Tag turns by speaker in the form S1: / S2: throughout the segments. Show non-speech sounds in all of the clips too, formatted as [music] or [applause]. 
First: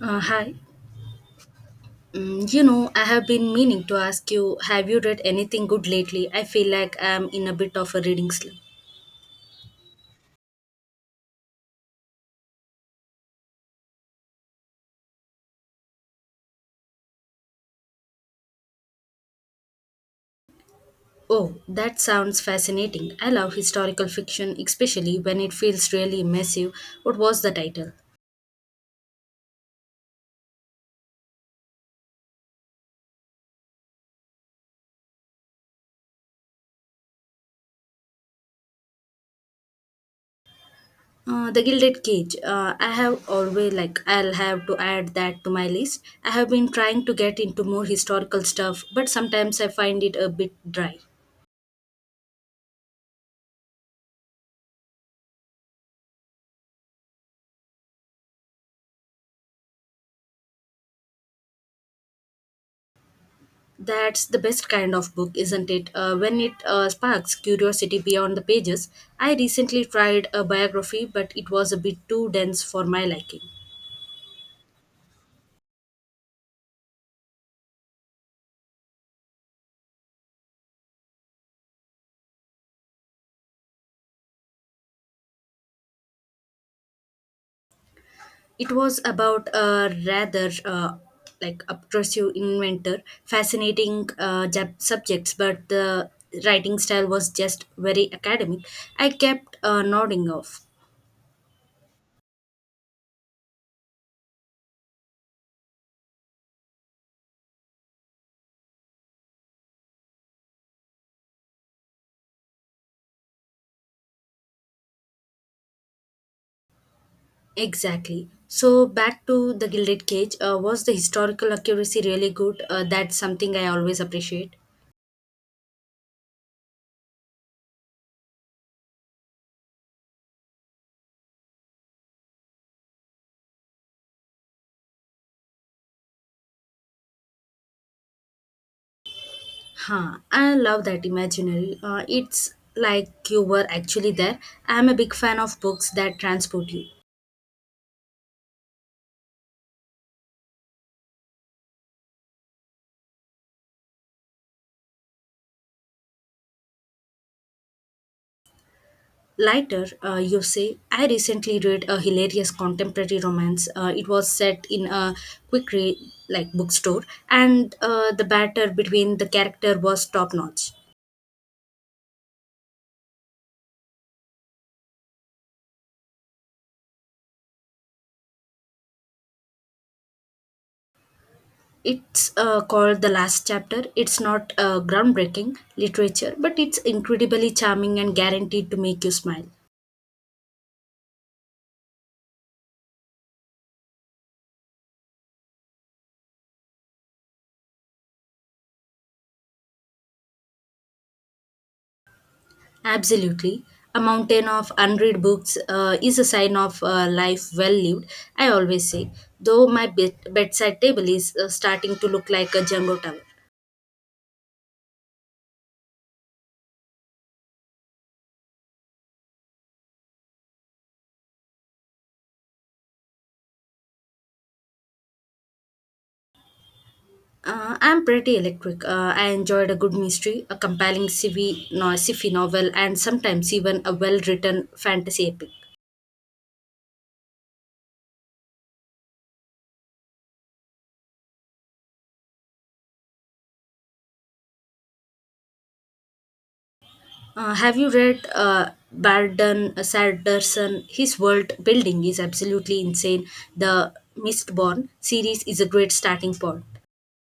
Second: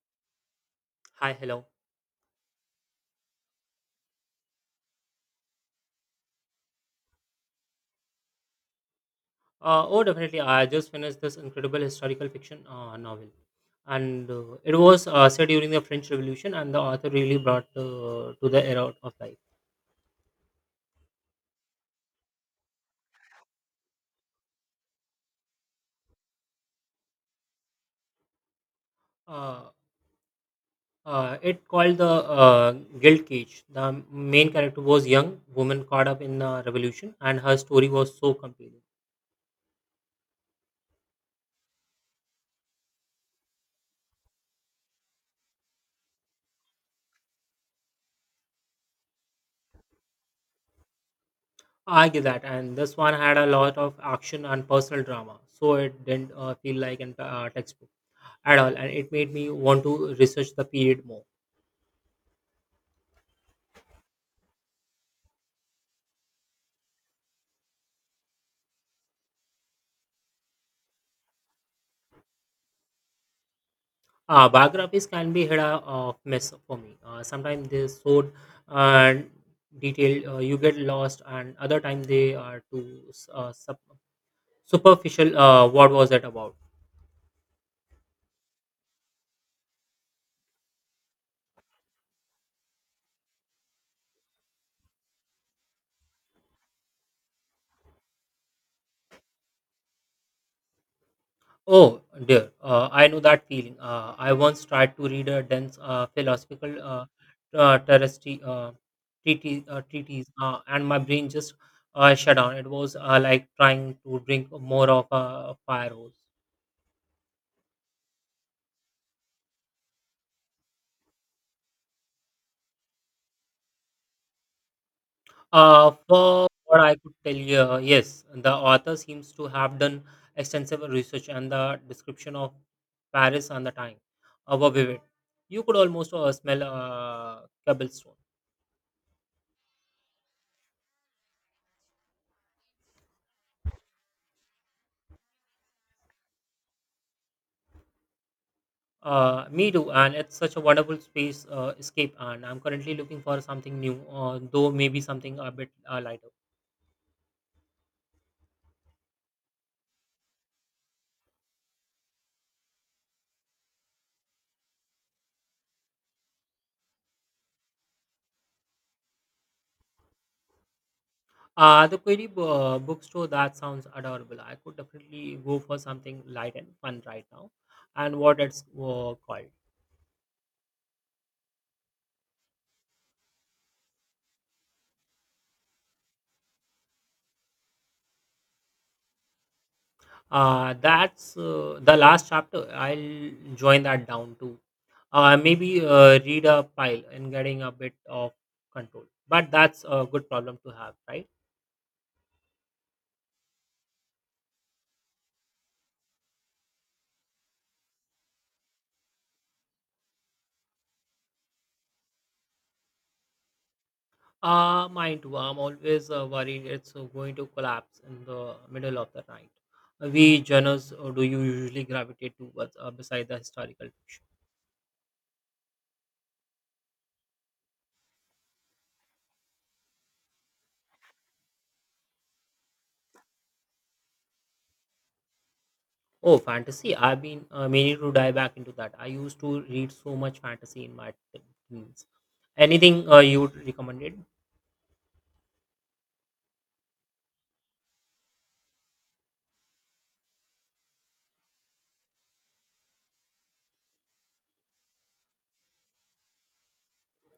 S1: Hi.
S2: Hi, hello.
S1: I have been meaning to ask you, have you read anything good lately? I feel like I'm in a bit of a reading slump.
S2: Oh, definitely. I just finished this incredible historical fiction novel, and it was set during the French Revolution, and the author really brought to the era of life.
S1: Oh, that sounds fascinating. I love historical fiction, especially when it feels really immersive. What was the title?
S2: Uh, it called the Guild Cage. The main character was young woman caught up in the revolution, and her story was so compelling.
S1: The Gilded Cage. I'll have to add that to my list. I have been trying to get into more historical stuff, but sometimes I find it a bit dry.
S2: I get that, and this one had a lot of action and personal drama, so it didn't feel like a textbook at all, and it made me want to research the period more.
S1: That's the best kind of book, isn't it? When it sparks curiosity beyond the pages. I recently tried a biography, but it was a bit too dense for my liking.
S2: Biographies can be hit a mess for me. Sometimes they so uh, detailed, you get lost, and other time they are too uh, sup- superficial. What was that about?
S1: It was about a rather obtrusive inventor, fascinating subjects, but the writing style was just very academic. I kept nodding off.
S2: Oh dear, I know that feeling. I once tried to read a dense philosophical uh, terrestri- uh, treatise and my brain just shut down. It was like trying to drink more of a fire hose.
S1: Exactly. So back to the Gilded Cage. Was the historical accuracy really good? That's something I always appreciate.
S2: For what I could tell you, yes, the author seems to have done extensive research, and the description of Paris and the time were vivid. You could almost smell cobblestone.
S1: Huh, I love that imaginary. It's like you were actually there. I'm a big fan of books that transport you.
S2: Me too, and it's such a wonderful space escape. And I'm currently looking for something new, though maybe something a bit lighter.
S1: Lighter, you say, I recently read a hilarious contemporary romance. It was set in a quick re- like bookstore, and the batter between the character was top notch.
S2: The Query bookstore that sounds adorable. I could definitely go for something light and fun right now. And what it's called.
S1: It's called The Last Chapter. It's not groundbreaking literature, but it's incredibly charming and guaranteed to make you smile.
S2: That's the last chapter. I'll join that down too. Maybe read a pile and getting a bit of control. But that's a good problem to have, right?
S1: Absolutely. A mountain of unread books is a sign of life well lived, I always say, though my bedside table is starting to look like a jungle tower.
S2: Mine too. I'm always worried it's going to collapse in the middle of the night. We journals do you usually gravitate towards beside the historical fiction?
S1: I'm pretty electric. I enjoyed a good mystery, a compelling CV, no, sci-fi novel, and sometimes even a well written fantasy epic.
S2: Oh, fantasy. I've been meaning to dive back into that. I used to read so much fantasy in my teens. Anything you would recommend?
S1: Have you read Barden Sanderson? His world building is absolutely insane. The Mistborn series is a great starting point.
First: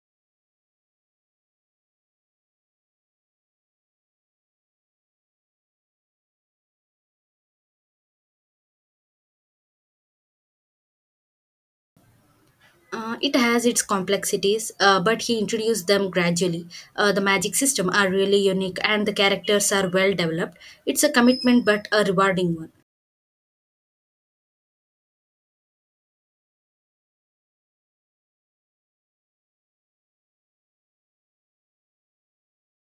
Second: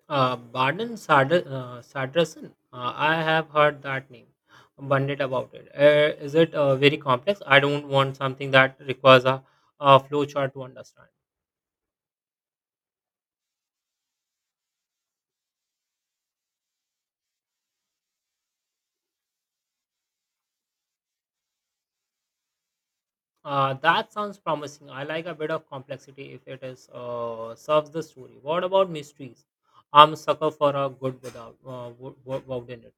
S2: Baden Sadrasan. I have heard that name. Bandit about it. Is it very complex? I don't want something that requires a flowchart to understand.
S1: It has its complexities, but he introduced them gradually. The magic system are really unique and the characters are well developed. It's a commitment but a rewarding one.
S2: That sounds promising. I like a bit of complexity if it is serves the story. What about mysteries? I'm a sucker for a good without without in it.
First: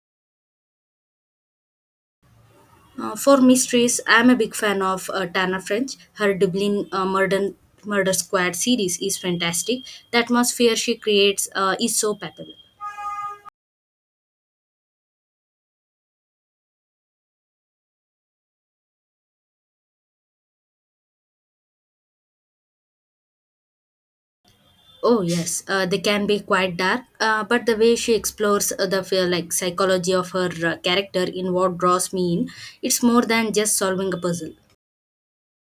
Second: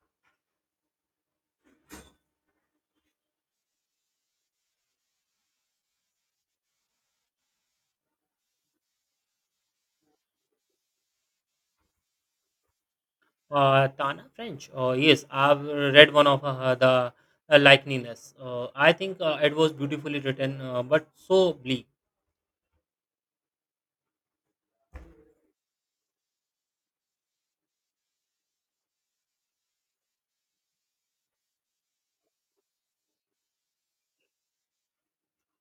S1: For mysteries, I'm a big fan of Tana French. Her Dublin Murder Squad series is fantastic. The atmosphere she creates is so palpable.
S2: Tana French. Yes, I've read one of the likenesses. I think it was beautifully written, but so bleak.
S1: Oh yes, they can be quite dark, but the way she explores the feel, like psychology of her character in what draws me in, it's more than just solving a puzzle.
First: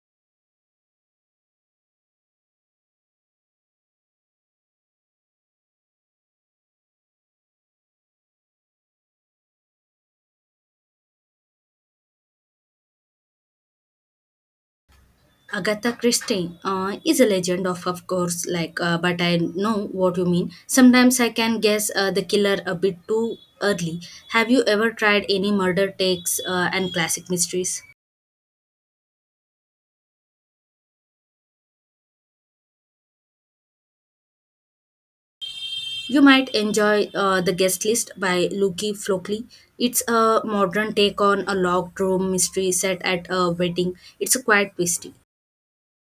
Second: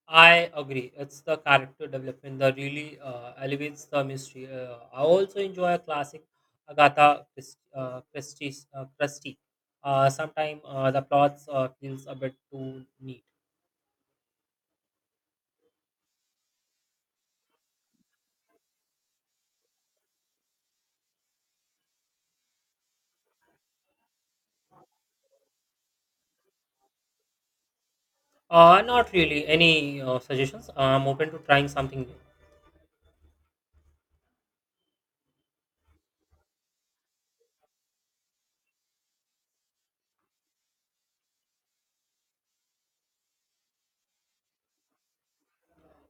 S2: I agree. It's the character development that really elevates the mystery. I also enjoy a classic Agatha Christie. Sometimes the plots feels a bit too neat.
S1: Agatha Christie is a legend of course but I know what you mean. Sometimes I can guess the killer a bit too early. Have you ever tried any murder takes and classic mysteries?
S2: Not really. Any suggestions? I'm open to trying something new.
S1: You might enjoy The Guest List by Luki Flockley. It's a modern take on a locked room mystery set at a wedding. It's quite twisty.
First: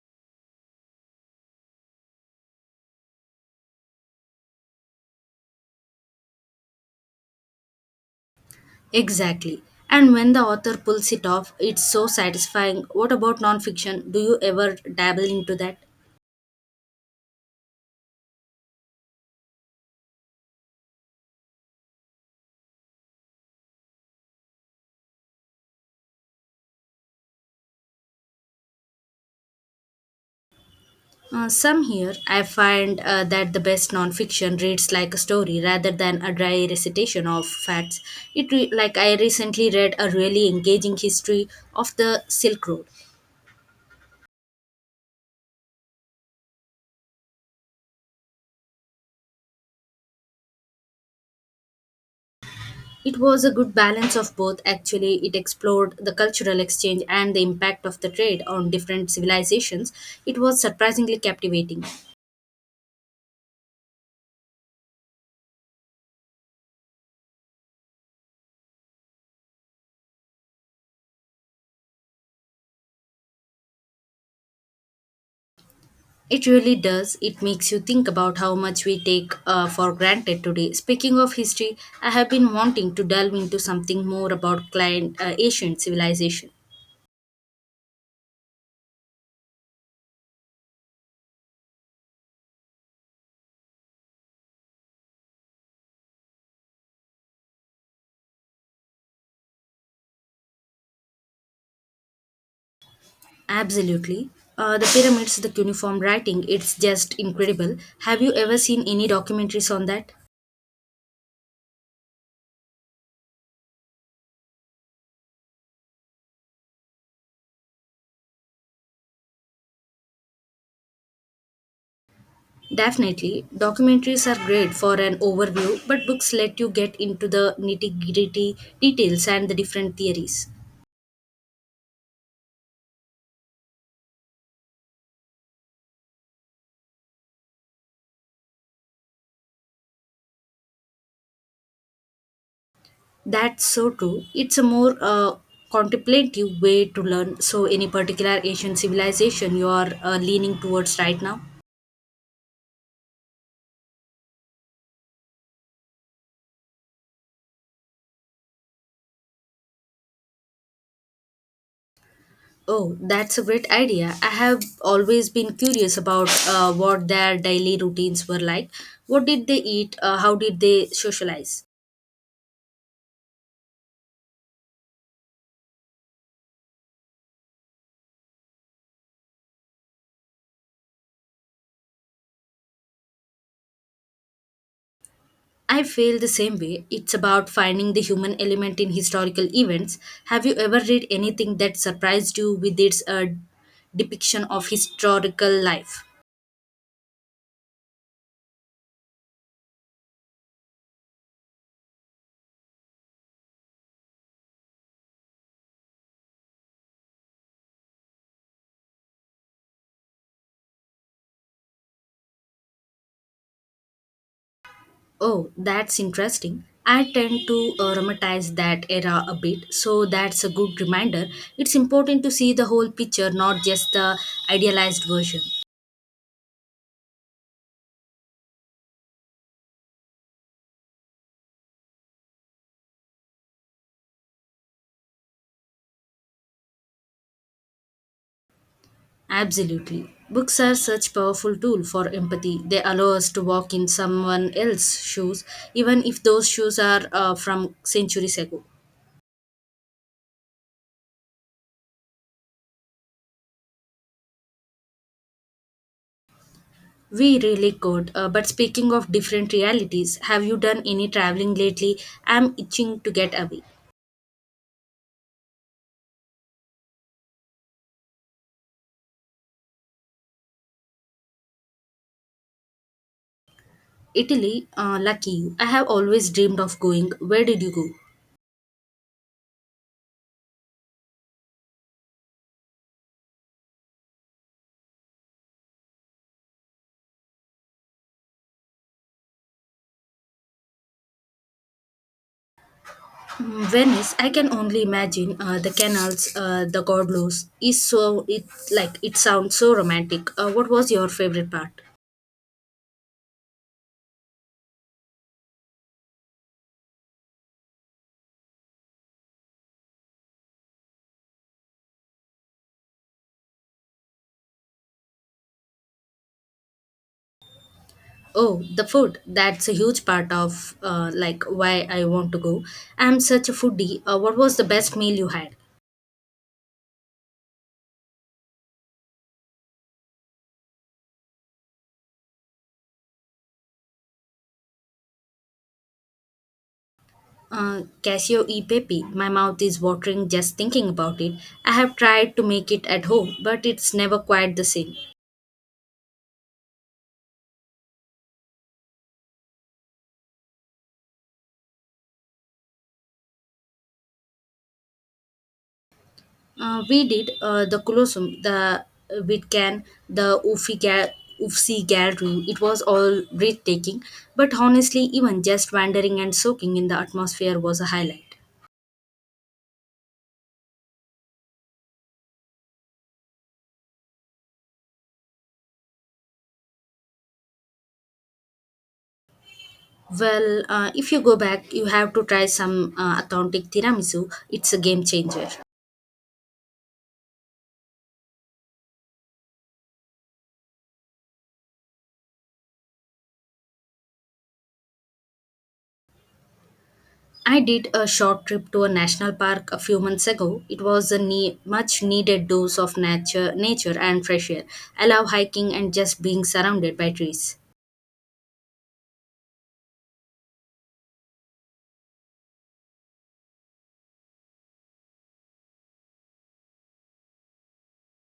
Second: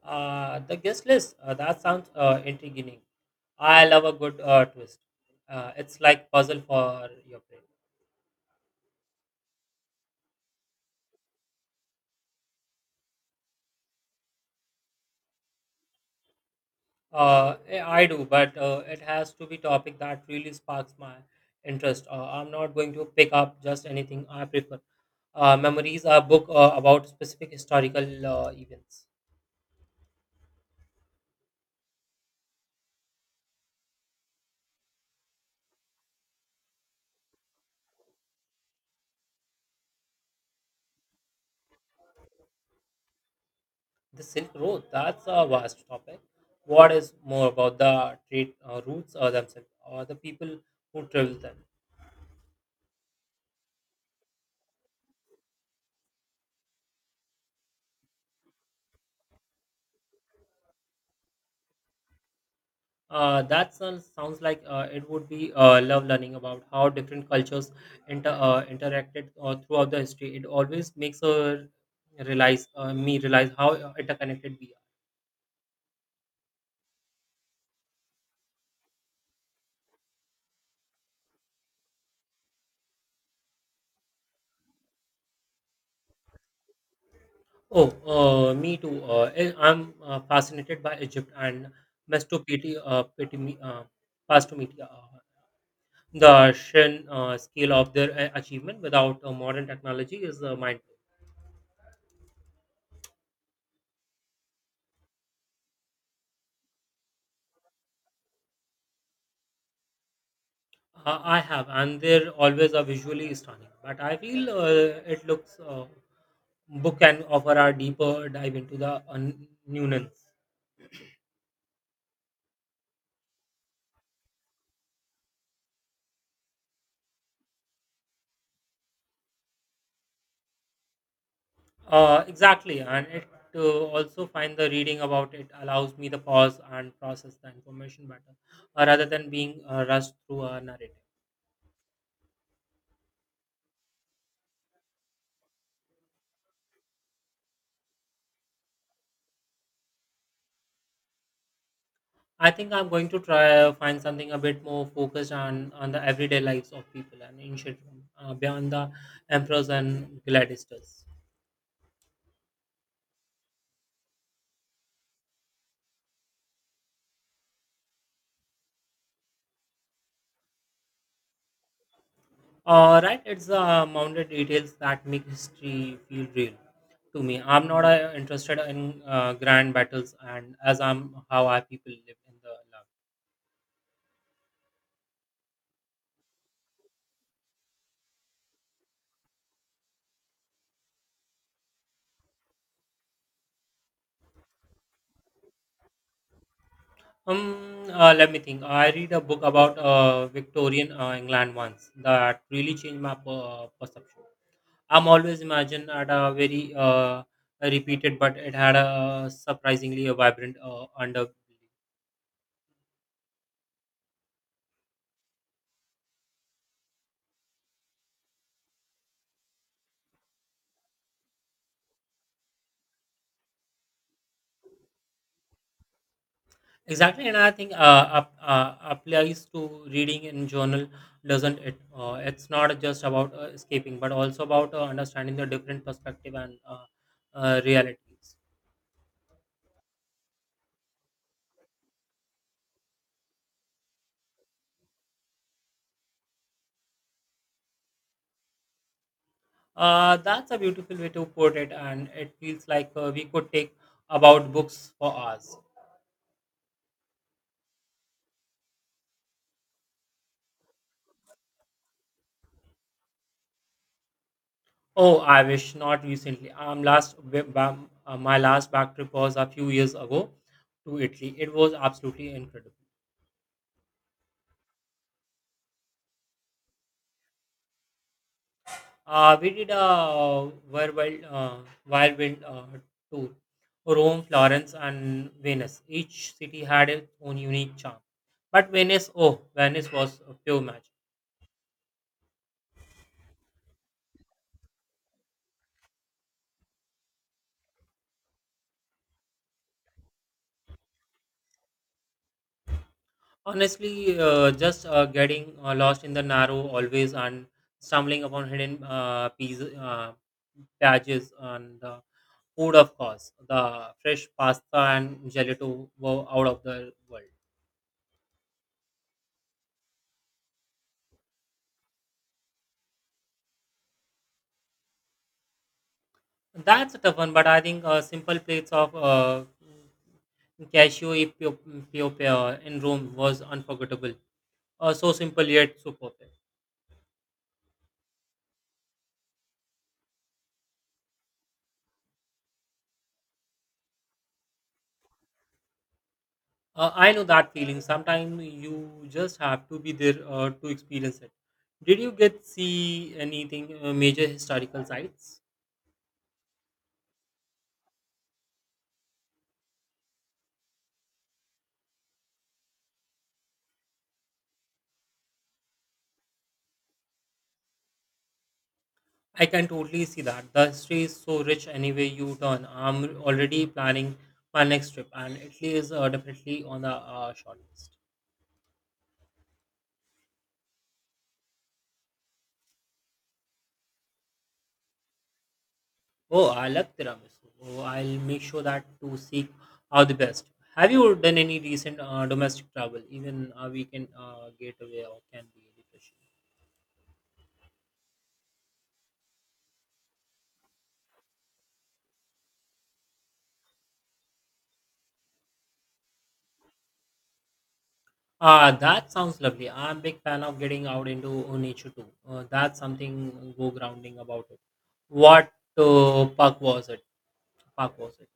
S2: The guest list. That sounds intriguing. I love a good twist. It's like puzzle for your brain.
S1: Exactly. And when the author pulls it off, it's so satisfying. What about nonfiction? Do you ever dabble into that?
S2: I do, but it has to be topic that really sparks my interest. I'm not going to pick up just anything I prefer. Memories, a book about specific historical events.
S1: Some here, I find that the best nonfiction reads like a story rather than a dry recitation of facts. It re- like I recently read a really engaging history of the Silk Road.
S2: The Silk Road, that's a vast topic. What is more about the trade routes themselves or the people who travel them?
S1: It was a good balance of both. Actually, it explored the cultural exchange and the impact of the trade on different civilizations. It was surprisingly captivating.
S2: That sounds like it would be love learning about how different cultures interacted throughout the history. It always makes realize me realize how interconnected we are.
S1: It really does. It makes you think about how much we take for granted today. Speaking of history, I have been wanting to delve into something more about ancient civilization.
S2: Oh, me too. I'm fascinated by Egypt and Mesopotamia, uh, Petimi- uh, Mesopotamia. The sheer scale of their achievement without modern technology is mind.
S1: Absolutely. The pyramids, the cuneiform writing, it's just incredible. Have you ever seen any documentaries on that?
S2: I have, and they're always are visually stunning. But I feel it looks book can offer a deeper dive into the new nuance.
S1: Definitely. Documentaries are great for an overview, but books let you get into the nitty gritty details and the different theories.
S2: Exactly, and it also find the reading about it allows me the pause and process the information better, rather than being rushed through a narrative.
S1: That's so true. It's a more contemplative way to learn. So, any particular Asian civilization you are leaning towards right now?
S2: I think I'm going to try find something a bit more focused on the everyday lives of people and ancient Rome, beyond the emperors and gladiators.
S1: Oh, that's a great idea. I have always been curious about what their daily routines were like. What did they eat? How did they socialize?
S2: Right, it's the mounted details that make history feel real to me. I'm not interested in grand battles, and as I'm how I people live in the love.
S1: I feel the same way. It's about finding the human element in historical events. Have you ever read anything that surprised you with its depiction of historical life?
S2: Let me think. I read a book about Victorian England once that really changed my perception. I'm always imagined at a very repeated, but it had a surprisingly a vibrant underbelly.
S1: Oh, that's interesting. I tend to romanticize that era a bit, so that's a good reminder. It's important to see the whole picture, not just the idealized version.
S2: Exactly, and I think applies to reading in journal, doesn't it? It's not just about escaping, but also about understanding the different perspective and realities.
S1: Absolutely. Books are such powerful tool for empathy. They allow us to walk in someone else's shoes, even if those shoes are from centuries ago.
S2: That's a beautiful way to put it, and it feels like we could take about books for us.
S1: We really could. But speaking of different realities, have you done any traveling lately? I'm itching to get away.
S2: Oh, I wish not recently. My last back trip was a few years ago to Italy. It was absolutely incredible.
S1: Italy, lucky you. I have always dreamed of going. Where did you go?
S2: We did a whirlwind tour, Rome, Florence, and Venice. Each city had its own unique charm. But Venice, oh, Venice was a pure magic.
S1: Mm, Venice. I can only imagine the canals, the gondolas. Is so it like it sounds so romantic. What was your favorite part?
S2: Honestly, just getting lost in the narrow always and stumbling upon hidden pieces, badges and the food, of course. The fresh pasta and gelato were out of the world.
S1: Oh, the food. That's a huge part of why I want to go. I'm such a foodie. What was the best meal you had?
S2: That's a tough one, but I think simple plates of cashew e pio in Rome was unforgettable. So simple yet so perfect.
S1: Casio e pepe. My mouth is watering just thinking about it. I have tried to make it at home, but it's never quite the same.
S2: I know that feeling. Sometimes you just have to be there to experience it. Did you get see anything major historical sites?
S1: We did the Colosseum, the Witcan, the Ufsi Gallery. It was all breathtaking, but honestly, even just wandering and soaking in the atmosphere was a highlight.
S2: I can totally see that. The history is so rich anyway you turn. I'm already planning my next trip, and Italy is definitely on the short list.
S1: Well, if you go back, you have to try some authentic tiramisu. It's a game changer.
S2: Oh, I love tiramisu. Oh, I'll make sure that to seek out the best. Have you done any recent domestic travel? Even a weekend getaway or can be refreshing.
S1: I did a short trip to a national park a few months ago. It was a much needed dose of nature and fresh air. I love hiking and just being surrounded by trees.
S2: Ah, that sounds lovely. I'm a big fan of getting out into nature too. That's something go grounding about it. What park was it? Park was it?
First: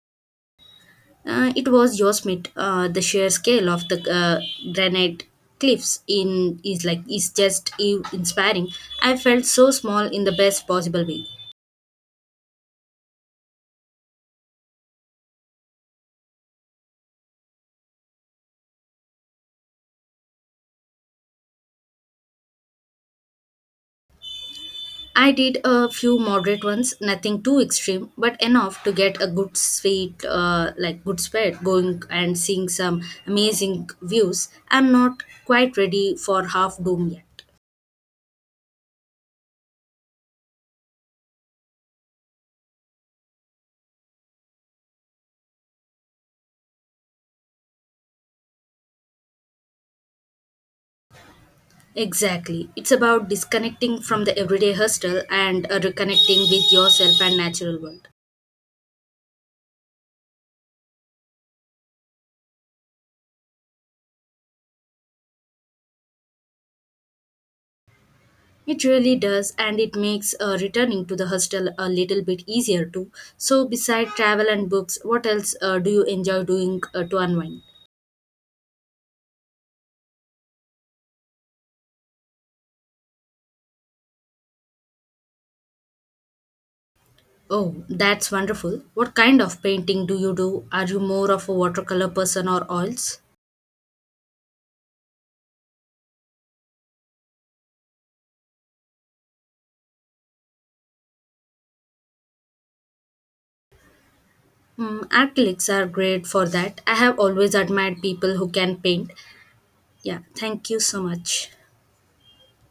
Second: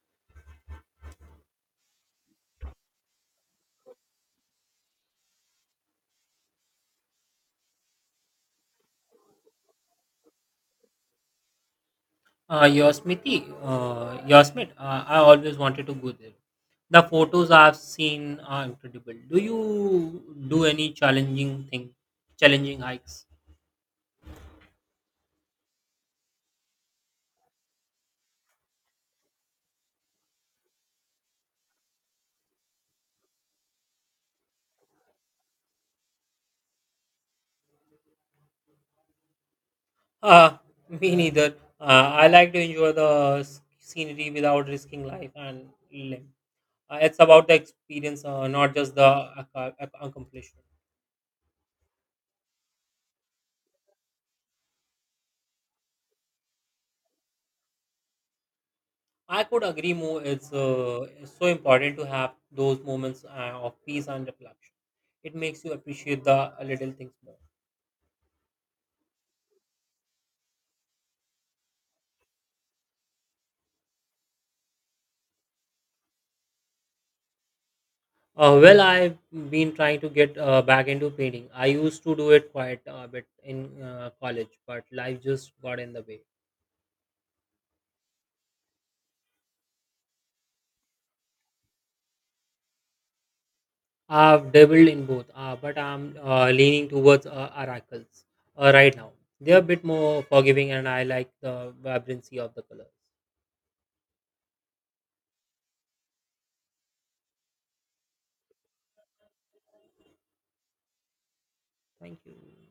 S1: It was Yosemite. The sheer scale of the granite cliffs in is like is just inspiring. I felt so small in the best possible way.
S2: Yosemite. I always wanted to go there. The photos I've seen are incredible. Do you do any challenging hikes?
S1: I did a few moderate ones, nothing too extreme, but enough to get a good sweet, like good sweat going and seeing some amazing views. I'm not quite ready for half dome yet.
S2: Uh, [laughs] Me neither. I like to enjoy the scenery without risking life and limb. It's about the experience, not just the accomplishment.
S1: Exactly. It's about disconnecting from the everyday hustle and reconnecting with yourself and natural world.
S2: I could agree more. It's so important to have those moments of peace and reflection. It makes you appreciate the little things more.
S1: It really does, and it makes returning to the hostel a little bit easier too. So, beside travel and books, what else do you enjoy doing to unwind?
S2: Well, I've been trying to get back into painting. I used to do it quite a bit in college, but life just got in the way.
S1: Oh, that's wonderful. What kind of painting do you do? Are you more of a watercolor person or oils?
S2: I've dabbled in both, but I'm leaning towards oracles right now. They're a bit more forgiving, and I like the vibrancy of the colors.
S1: Mm, acrylics are great for that. I have always admired people who can paint. Yeah, thank you so much.
S2: Thank you.